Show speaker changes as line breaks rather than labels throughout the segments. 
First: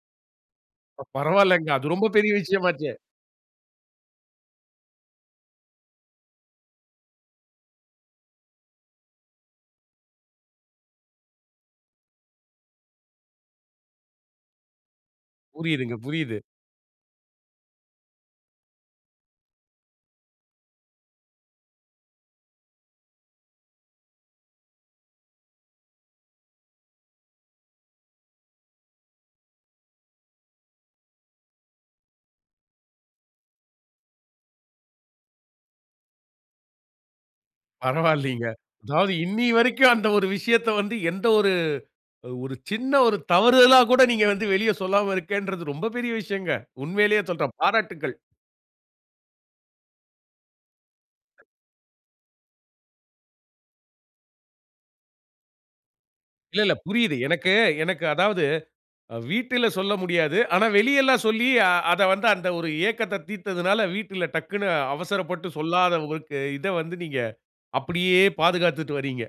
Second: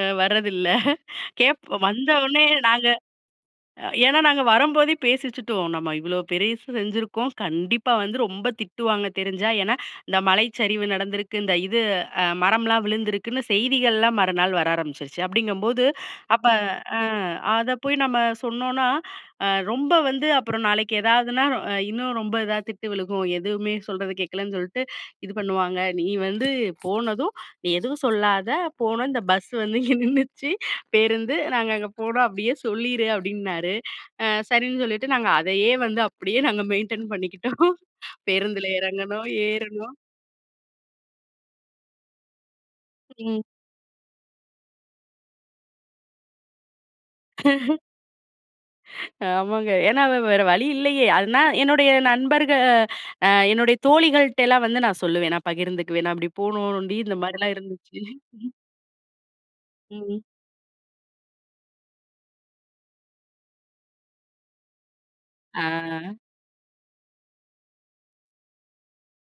அ வரதில்ல.
இப்ப பரவால்லங்க.
கேட்போம்.
அது ரொம்ப பெரிய
வந்தவொன்னே
விஷயம்
நாங்க
ஆச்சே!
ஏன்னா நாங்க வரம்போதே பேசிச்சுட்டுவோம். நம்ம இவ்வளோ பெருயசு செஞ்சிருக்கோம். கண்டிப்பா வந்து ரொம்ப திட்டுவாங்க தெரிஞ்சா. ஏன்னா இந்த மழை சரிவு நடந்திருக்கு. இந்த இது, அ மரம்லாம் விழுந்திருக்குன்னு செய்திகள்லாம் மறுநாள் வர ஆரம்பிச்சுருச்சு. அப்டிங்கும்போது,
புரியுதுங்க, புரியுது.
அப்ப, அ. அத போய் நம்ம சொன்னோன்னா அ ரொம்ப வந்து, அப்புறம் நாளைக்கு எதாதுன்னா, இன்னும் ரொம்ப இதா திட்டு விழுகும். எதுவுமே சொல்றது கேட்கலன்னு சொல்ட்டு, இது பண்ணுவாங்க. நீ வந்து போனதும், நீ எதுவும் சொல்லாத. போனோம். இந்த பஸ் வந்து இங்க நின்னுச்சு, பேருந்து. நாங்க அங்கே போனோம்" அப்படியே சொல்லிரு அப்டின்னாரு. அ சரின்னு சொல்லிட்டு, நாங்க அதையே வந்து அப்படியே நாங்க மெயின்டென் பண்ணிக்கிட்டோம்.
பரவால்லிங்க.
பேருந்துல
அதாவது
இறங்கனோம்,
இன்னிய வரைக்கும்
ஏறனோம்.
அந்த ஒரு விஷயத்த வந்து, எந்த ஒரு, ஒரு சின்ன ஒரு
ம்.
தவறுதலா கூட நீங்க வந்து வெளிய சொல்லாம இருக்கேன்ன்றது, ரொம்ப பெரிய விஷயங்க. உண்மையிலயே சொல்றேன். பாராட்டுக்கள்.
ஆமாங்க. ஏன்னா வ்-வ வேற வழி இல்லையே! அதுனா, என்னுடைய நண்பர்க அ, என்னுடைய தோழிகள்ட்டலாம் வந்து நான் சொல்லுவேன். நான் பகிர்ந்துக்குவேன். "நான் அப்படி
இல்ல இல்ல!
போனோம்ன் டி. இந்த
புரியுது.
மாரிலாம்
எனக்கு,
இருந்துச்சு."
எனக்கு அதாவது, அ வீட்டில சொல்ல
ம்.
முடியாது. ஆனா வெளியல்லாம் சொல்லி, ஆ அத வந்து அந்த ஒரு ஏக்கத்த தீத்ததனால, வீட்டுல டக்ன்னு அவசரப்பட்டு சொல்லாத
ஆ.
உங்களுக்கு, இத வந்து நீங்க அப்படியே பாதுகாத்துட்டு வரீங்க.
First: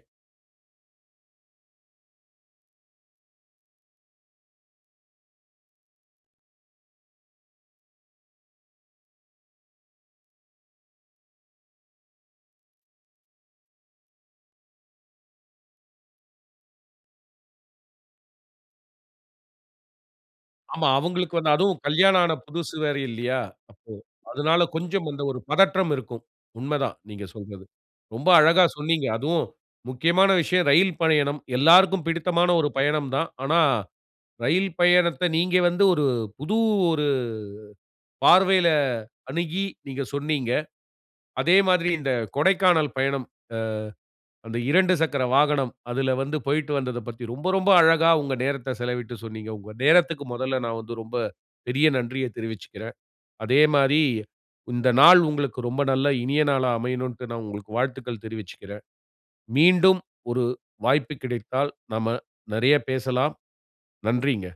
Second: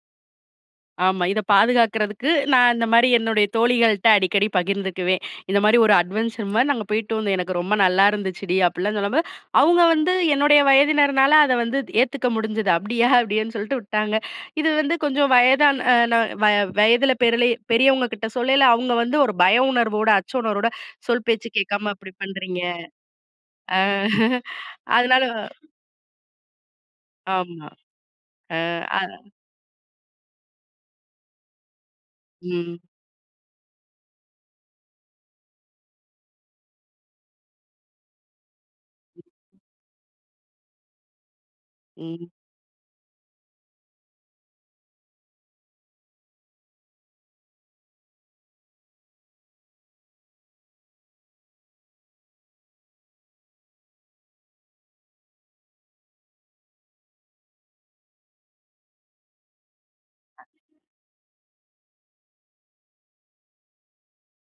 ஆமா, இத பாதுகாக்கிறதுக்கு, நான் இந்த மாரி என்னுடைய தோழிகள்ட்ட அடிக்கடி பகிர்ந்துக்குவேன். "இந்த மாரி ஒரு அட்வென்ச்சர் மாரி நாங்க போயிட்டு வந்தோம். எனக்கு ரொம்ப நல்லா இருந்துச்சுடி." அப்புடிலாம் சொல்லும்போது, அவுங்க வந்து என்னுடைய வயதினர்னால அத வந்து ஏத்துக்க முடிஞ்சது. 'அப்படியா!" அப்டின்னு சொல்ட்டு விட்டாங்க. இது வந்து கொஞ்சம் வயதான் அ ன வ வயதில பெரிலய பெரியவங்க கிட்ட சொல்லயில, அவுங்க வந்து ஒரு பய உணர்வோட, அச்ச உணர்வோட
ஆமா
"சொல்
அவுங்களுக்கு
பேச்சு
வந்து, அதுவும்
கேக்காம அப்டி
கல்யாணம் ஆன
பண்றீங்க"
புதுசு வேற, இல்லையா?
அ
அப்போ அதுனால கொஞ்சம்
அதனால
அந்த ஒரு பதற்றம் இருக்கும். உண்மை தான் நீங்க சொல்வது.
ஆமா.
ரொம்ப அழகா
ஆ, அ.
சொன்னீங்க. அதுவும் முக்கியமான விஷயம் ரயில் பயணம். எல்லாருக்கும் பிடித்தமான ஒரு
ம்.
பயணம் தான். ஆனா ரயில் பயணத்த, நீங்க வந்து ஒரு புது ஒரு பார்வையில அணுகி நீங்க சொன்னீங்க. அதே மாதிரி இந்த
ம்.
கொடைக்கானல் பயணம், அ அந்த 2 சக்கர வாகனம், அதில வந்து போய்ட்டு வந்ததைப் பத்தி, ரொம்ப ரொம்ப அழகா உங்க நேரத்த செலவிட்டு சொன்னீங்க. உங்க நேரத்துக்கு மொதல்ல நான் வந்து, ரொம்ப பெரிய நன்றிய தெரிவிச்சிக்குறேன். அதே மாரி இந்த நாள் உங்களுக்கு ரொம்ப நல்ல இனிய நாளா அமையனுன்ட்டு, நான் உங்களுக்கு வாழ்த்துக்கள் தெரிவிச்சுக்கிறேன். மீண்டும் ஒரு
[unintelligible]
வாய்ப்பு கிடைத்தால், நம்ம நிறைய பேசலாம். நன்றிங்க.